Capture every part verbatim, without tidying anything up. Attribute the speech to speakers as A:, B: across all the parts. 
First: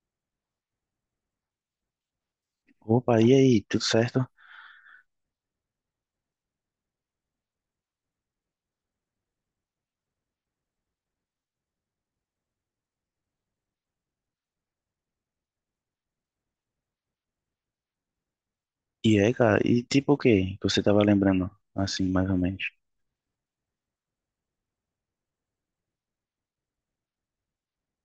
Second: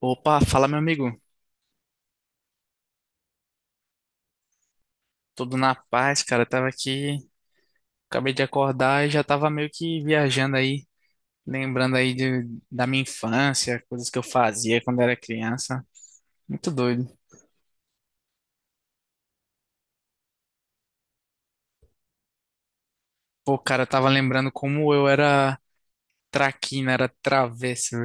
A: Opa, fala meu amigo.
B: Opa, e aí, tudo certo?
A: Tudo na paz, cara. Eu tava aqui, acabei de acordar e já tava meio que viajando aí, lembrando aí de, da minha infância, coisas que eu fazia quando era criança. Muito doido.
B: E aí, cara, e tipo o que você tava lembrando, assim, mais ou menos?
A: Pô, cara, eu tava lembrando como eu era traquina, era travesso.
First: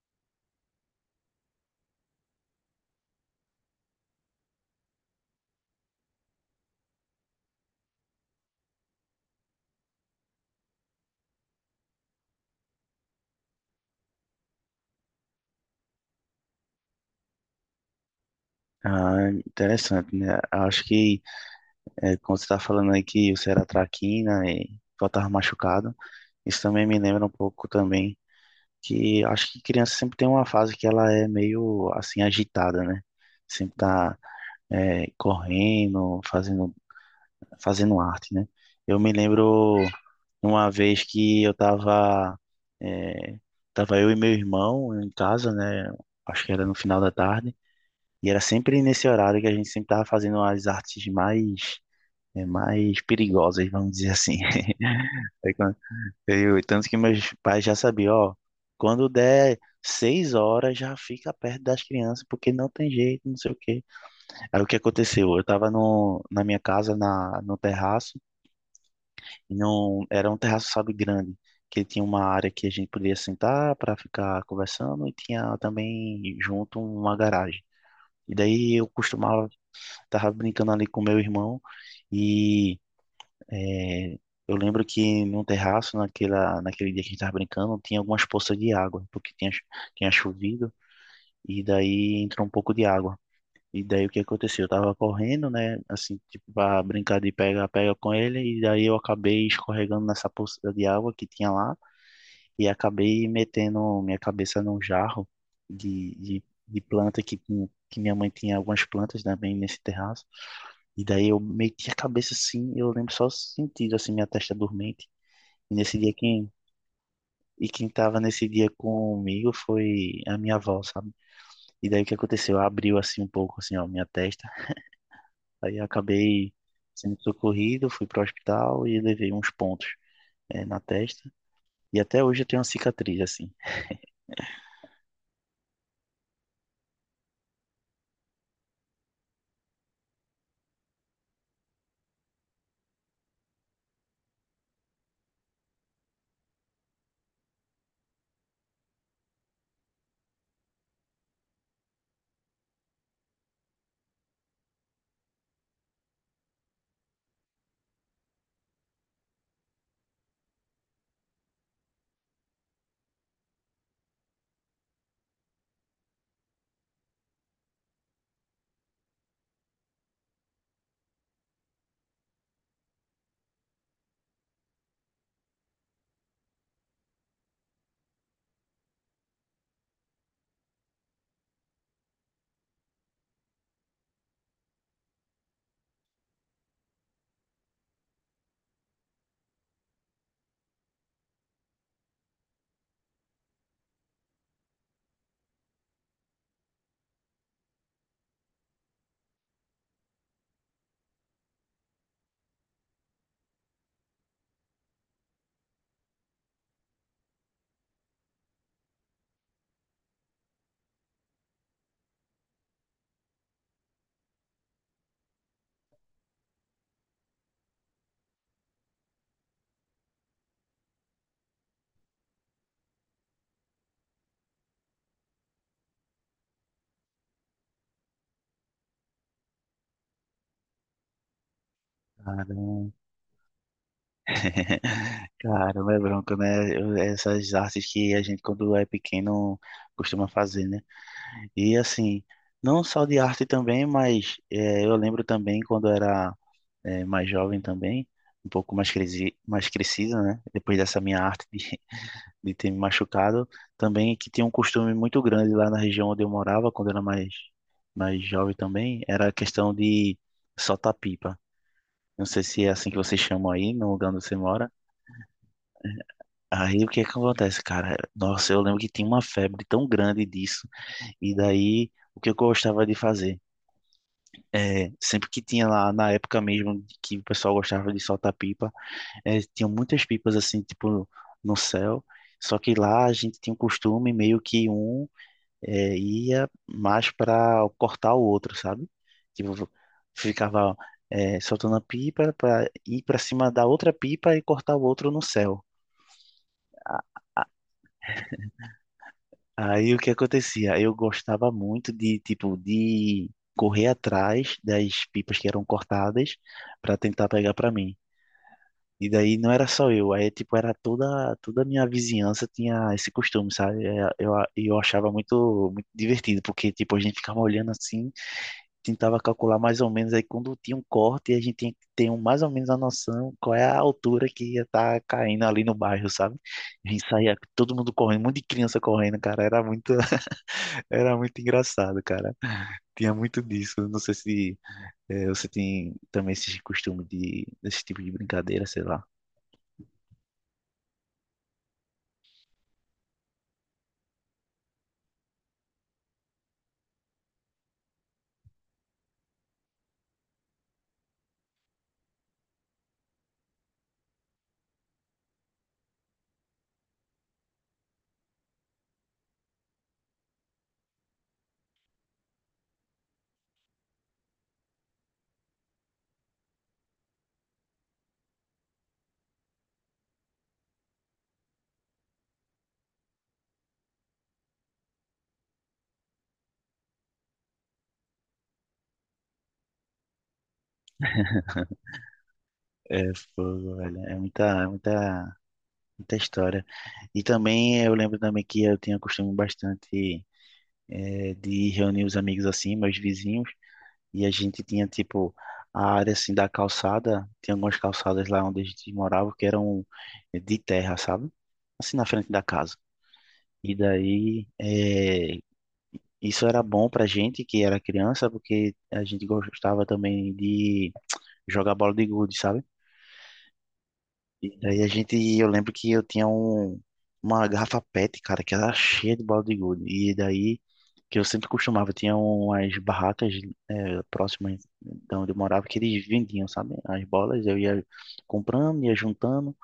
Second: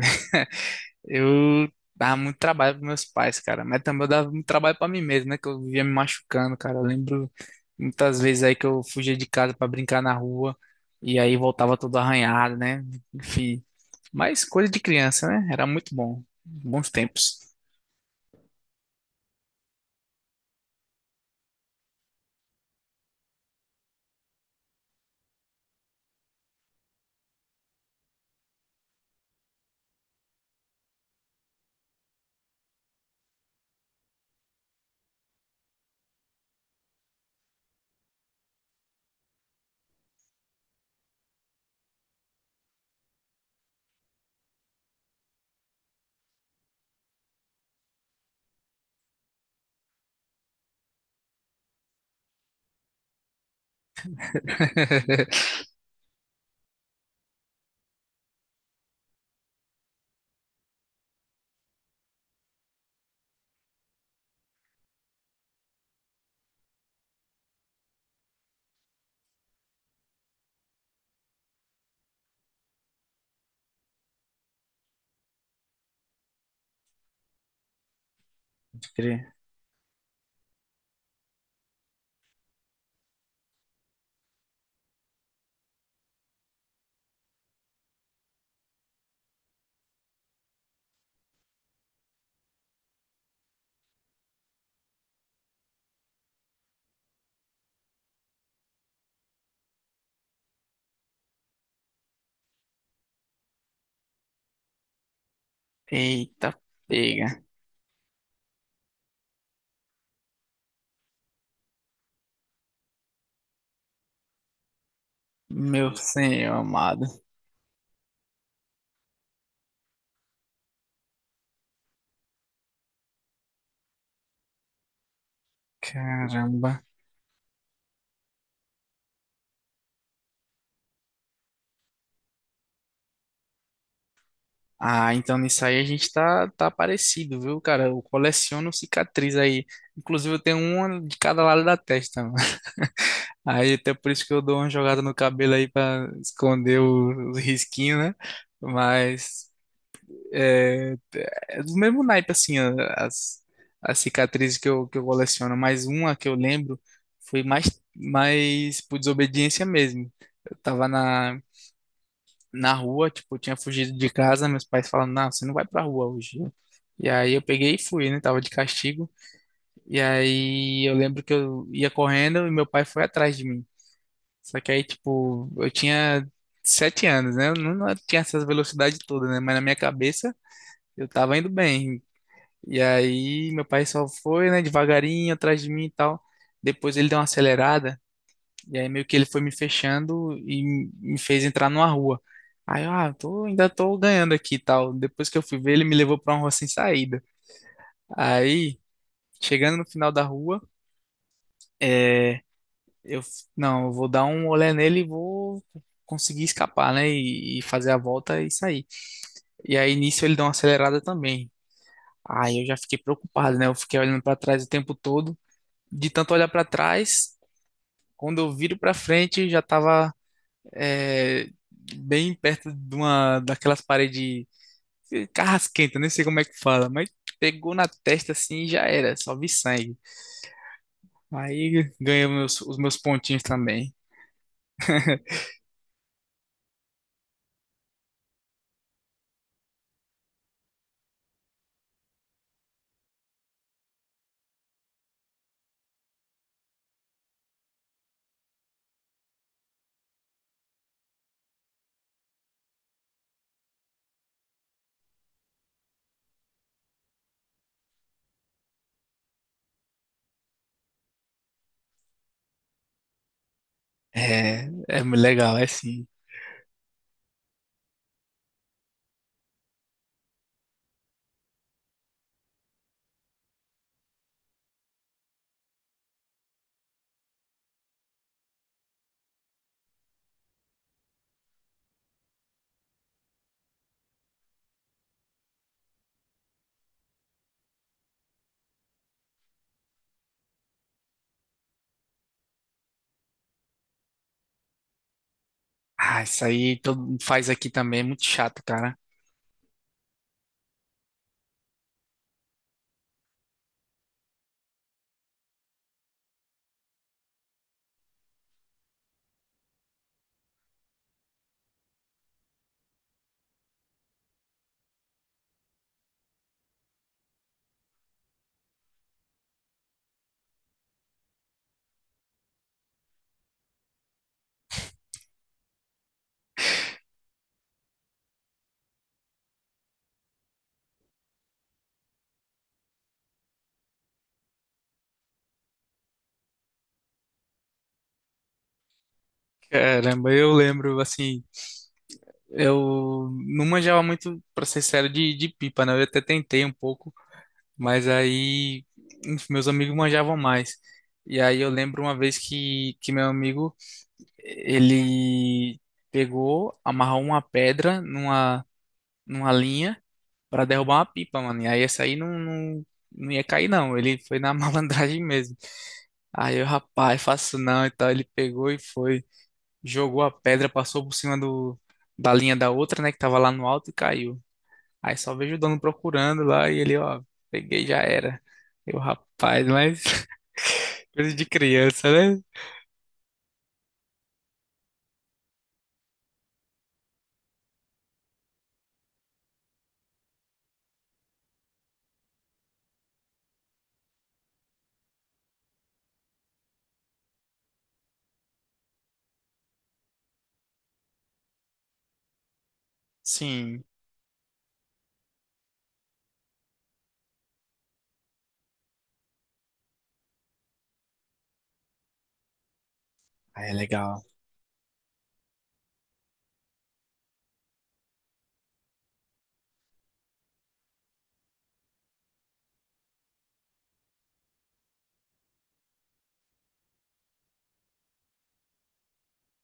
A: Eu dava muito trabalho para meus pais, cara, mas também eu dava muito trabalho para mim mesmo, né? Que eu vivia me machucando, cara. Eu lembro muitas vezes aí que eu fugia de casa para brincar na rua e aí voltava todo arranhado, né? Enfim, mas coisa de criança, né? Era muito bom. Bons tempos.
B: Ah, interessante, né? Acho que é, quando você tá falando aí que você era traquina e voltava machucado, isso também me lembra um pouco também que acho que criança sempre tem uma fase que ela é meio, assim, agitada, né? Sempre tá é, correndo, fazendo fazendo arte, né? Eu me lembro uma vez que eu tava, eh, tava eu e meu irmão em casa, né? Acho que era no final da tarde, e era sempre nesse horário que a gente sempre tava fazendo as artes mais, eh, mais perigosas, vamos dizer assim. Aí quando- eu- Tanto que meus pais já sabiam, ó, quando der seis horas já fica perto das crianças, porque não tem jeito, não sei o quê. Aí o que aconteceu? Eu tava no, na minha casa, na, no terraço, não, era um terraço, sabe, grande, que tinha uma área que a gente podia sentar para ficar conversando e tinha também junto uma garagem. E daí eu costumava Tava brincando ali com meu irmão e eh, eu lembro que no terraço, naquela, naquele dia que a gente tava brincando, tinha algumas poças de água, porque tinha, cho- tinha chovido e daí entrou um pouco de água. E daí o que aconteceu? Eu tava correndo, né? Assim, tipo, pra brincar de pega-pega com ele, e daí eu acabei escorregando nessa poça de água que tinha lá, e acabei metendo minha cabeça num jarro de, de,
A: Eita,
B: de planta que,
A: pega.
B: tinha- que minha mãe tinha algumas plantas, também nesse terraço. E daí eu meti a cabeça assim, eu lembro só sentindo, assim, minha testa dormente. E
A: Meu
B: nesse dia quem.
A: senhor amado.
B: E quem tava nesse dia comigo foi a minha avó, sabe? E daí o que aconteceu? Ela abriu assim um pouco, assim, ó, minha testa. Aí acabei
A: Caramba.
B: sendo socorrido, fui para o hospital e levei uns pontos, eh, na testa. E até hoje eu tenho uma cicatriz, assim.
A: Ah, então nisso aí a gente tá, tá parecido, viu, cara? Eu coleciono cicatriz aí. Inclusive eu tenho uma de cada lado da testa, mano. Aí até por isso que eu dou uma jogada no cabelo aí pra esconder o- os risquinhos, né? Mas é, é do mesmo naipe, assim, a- as, as cicatrizes que eu, que eu coleciono. Mas uma que eu lembro foi mais, mais por desobediência mesmo. Eu tava na na rua, tipo, eu tinha fugido de casa, meus pais falaram, não, você não vai pra rua hoje. E aí eu peguei e fui, né? Tava de castigo. E aí eu lembro que eu ia correndo e meu pai foi atrás de mim. Só que aí, tipo, eu tinha sete anos, né? Eu não, não tinha essas velocidades todas, né? Mas na minha cabeça eu tava indo bem. E aí meu pai só foi, né, devagarinho atrás de mim e tal. Depois ele deu uma acelerada e aí meio que ele foi me fechando e me fez entrar numa rua. Aí eu, ah, tô, ainda tô ganhando aqui e tal. Depois que eu fui ver, ele me levou pra uma rua sem saída. Aí, chegando no final da rua, é, eu, f- não, eu vou dar um olé nele e vou conseguir escapar, né? E, e fazer a volta e sair. E aí, nisso, ele deu uma acelerada também. Aí eu já fiquei preocupado, né? Eu fiquei olhando pra trás o tempo todo. De tanto olhar pra trás, quando eu viro pra frente, já tava é, bem perto de uma daquelas paredes carrasquenta, nem sei como é que fala, mas pegou na testa assim e já era, só vi sangue. Aí ganhei
B: Caramba,
A: meus- os meus pontinhos também.
B: caramba, é bronco, né? Eu- Essas artes que a gente, quando é pequeno, costuma fazer, né? E assim, não só de arte também, mas eh, eu lembro também quando eu era eh, mais jovem também, um pouco mais, cresi mais crescido, né? Depois dessa minha arte de, de ter me machucado. Também que tinha um costume muito grande lá na região onde eu morava, quando eu era mais, mais jovem também, era a questão de soltar pipa. Não sei se é assim que vocês chamam aí, no lugar onde você
A: É,
B: mora.
A: é mu- legal, é sim.
B: Aí o que é que acontece, cara? Nossa, eu lembro que tinha uma febre tão grande disso. E daí, o que eu gostava de fazer? É, sempre que tinha lá, na época mesmo, que o pessoal gostava de soltar pipa, é, tinha muitas pipas assim, tipo, no céu. Só que lá a gente tinha um costume meio que um é, ia mais para cortar o outro, sabe? Tipo, ficava é, soltando a pipa para ir para cima da outra pipa e cortar o outro no céu.
A: Ah, isso aí todo mundo faz aqui também, é muito chato, cara.
B: Aí o que acontecia? Eu gostava muito de, tipo, de correr atrás das pipas que eram cortadas para tentar pegar para mim. E daí não era só eu, aí tipo era toda toda a minha vizinhança tinha esse costume, sabe? É, Eu, eu achava muito muito divertido, porque tipo a gente ficava olhando assim tentava calcular mais ou menos aí quando tinha um corte, a gente tinha que ter um, mais ou menos a noção qual é a altura que ia estar caindo ali no bairro, sabe? A gente saía todo mundo correndo, um monte de criança correndo, cara, era muito, era muito engraçado, cara. Tinha muito disso. Não sei se eh, você tem também esse costume de desse tipo de brincadeira, sei lá.
A: Caramba, eu lembro, assim, eu não manjava muito, pra ser sério, de, de pipa, né? Eu até tentei um pouco. Mas aí, enfim, meus amigos manjavam mais. E aí eu lembro uma vez que, que meu amigo, ele pegou, amarrou uma pedra numa, numa linha para derrubar uma pipa, mano. E aí essa aí não, não, não ia cair, não. Ele foi na malandragem mesmo. Aí eu, rapaz, faço não. Então ele pegou e foi, jogou a pedra, passou por cima do, da linha da outra, né, que tava lá no alto e caiu. Aí só vejo o dono procurando lá e ele, ó, peguei, já era. Eu, rapaz, mas coisa de criança, né?
B: É, fogo, velho. É muita, é muita Muita história. E também eu lembro também que eu tinha costume bastante eh, de reunir os amigos assim, meus vizinhos, e a gente tinha tipo a área assim da calçada, tinha algumas calçadas lá onde a gente morava que eram eh, de terra, sabe? Assim na frente da casa. E
A: Sim.
B: daí eh, isso era bom pra gente que era criança, porque a gente gostava também de jogar bola de gude, sabe?
A: Aí é legal.
B: E daí a gente, eu lembro que eu tinha um, uma garrafa PET, cara, que era cheia de bala de gude. E daí, que eu sempre costumava, tinha umas barracas eh, próximas de onde eu morava que eles vendiam, sabe? As bolas, eu ia comprando, ia juntando.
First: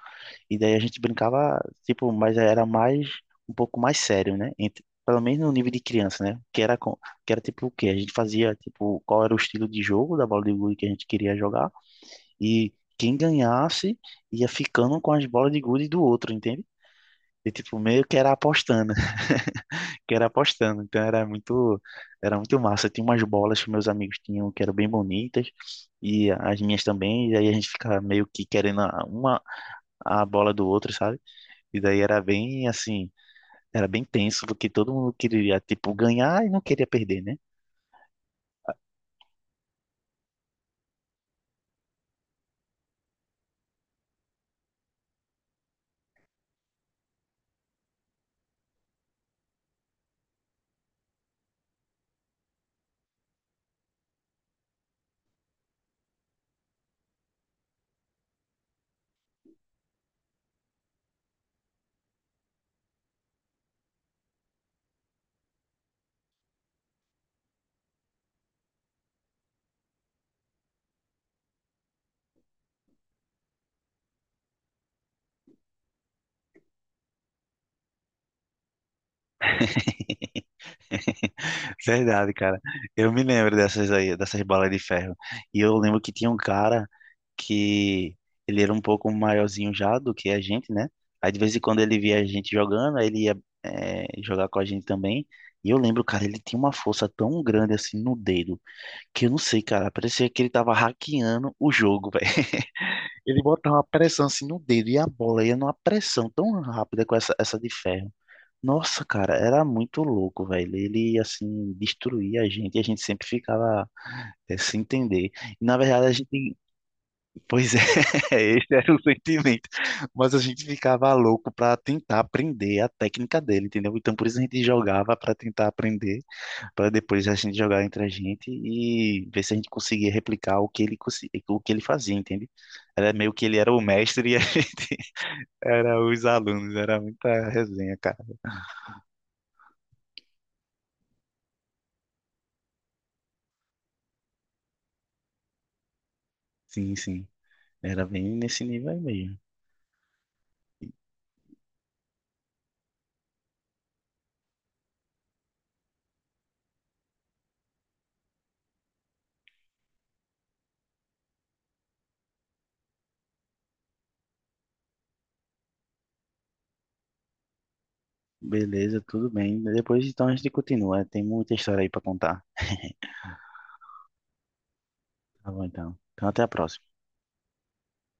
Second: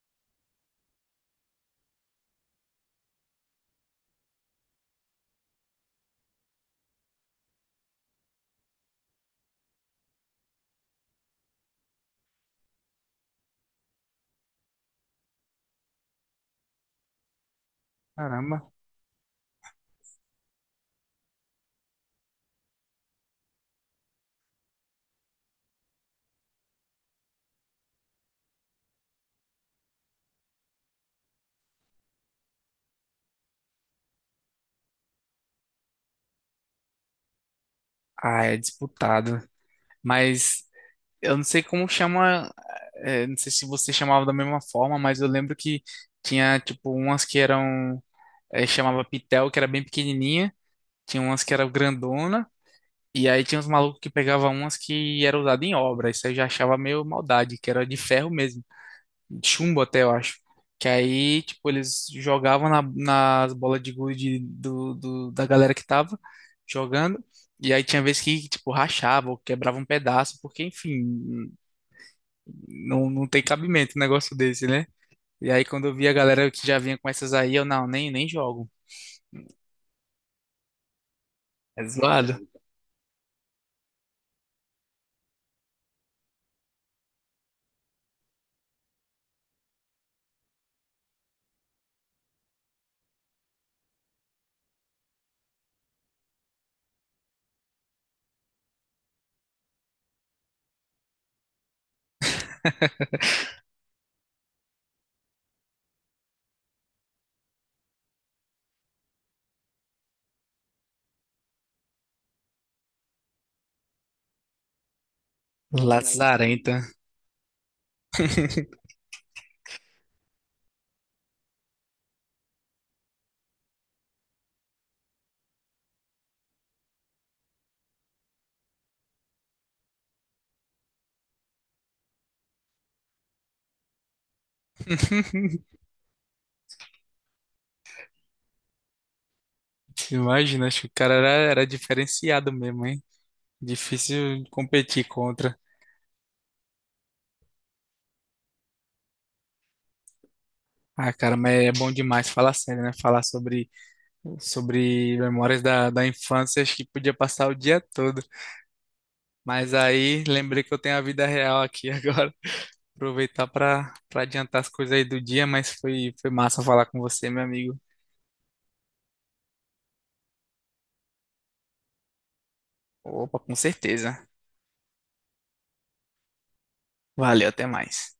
B: E daí a gente brincava, tipo, mas era mais, um pouco mais sério, né? Entre- pelo menos no nível de criança, né? Que era, com- que era tipo o quê? A gente fazia, tipo, qual era o estilo de jogo da bola de gude que a gente queria jogar. E quem ganhasse ia ficando com as bolas de gude do outro, entende? E tipo, meio que era
A: Caramba.
B: apostando, que era apostando. Então era muito, era muito massa. Tinha umas bolas que meus amigos tinham que eram bem bonitas, e as minhas também, e aí a gente ficava meio que querendo a- uma a bola do outro, sabe? E daí era bem assim, era bem tenso, porque todo mundo queria, tipo, ganhar e não queria perder, né?
A: Ah, é disputado. Mas eu não sei como chama, é, não sei se você chamava da mesma forma, mas eu lembro que tinha, tipo, umas que eram, é, chamava pitel, que era bem pequenininha, tinha umas que eram grandona, e aí tinha uns malucos que pegavam umas que eram usadas em obra, isso eu já achava meio maldade, que era de ferro mesmo. Chumbo até, eu acho. Que aí, tipo, eles jogavam na, nas bolas de gude do, do- da galera que tava jogando. E aí tinha vezes que, tipo, rachava ou quebrava um pedaço, porque, enfim, não, não tem cabimento um negócio desse, né? E aí, quando eu vi a galera que já vinha com essas aí, eu, não, nem, nem jogo. É
B: Verdade,
A: zoado.
B: cara. Eu me lembro dessas aí, dessas bolas de ferro. E eu lembro que tinha um cara que ele era um pouco maiorzinho já do que a gente, né? Aí de vez em quando ele via a gente jogando, aí ele ia eh, jogar com a gente também. E eu lembro, cara, ele tinha uma força tão grande assim no dedo, que eu não sei, cara, parecia que ele tava hackeando o jogo, velho. Ele botava uma pressão assim no dedo e a bola ia numa pressão tão rápida com essa, essa de ferro. Nossa, cara, era muito louco, velho. Ele, assim, destruía a gente e a gente sempre ficava eh, sem entender. E, na verdade, a gente.
A: Lazarenta.
B: Pois é, esse era o sentimento. Mas a gente ficava louco pra tentar aprender a técnica dele, entendeu? Então, por isso a gente jogava pra tentar aprender, pra depois a gente jogar entre a gente e ver se a gente conseguia replicar o que ele, consi- o que ele fazia, entende? Era meio que ele era o mestre e a gente era os alunos. Era muita resenha, cara.
A: Imagina, acho que o cara era, era diferenciado mesmo, hein? Difícil competir contra.
B: Sim, sim. Era bem nesse nível aí mesmo.
A: Ah, cara, mas é bom demais falar sério, né? Falar sobre, sobre memórias da, da infância, acho que podia passar o dia todo. Mas aí lembrei que eu tenho a vida real aqui agora. Aproveitar para para adiantar as coisas aí do dia, mas foi, foi massa falar com você, meu amigo.
B: Beleza, tudo bem. Depois então a gente continua. Tem muita história aí pra contar.
A: Opa, com certeza.
B: Tá bom então. Então até a próxima.
A: Valeu, até mais.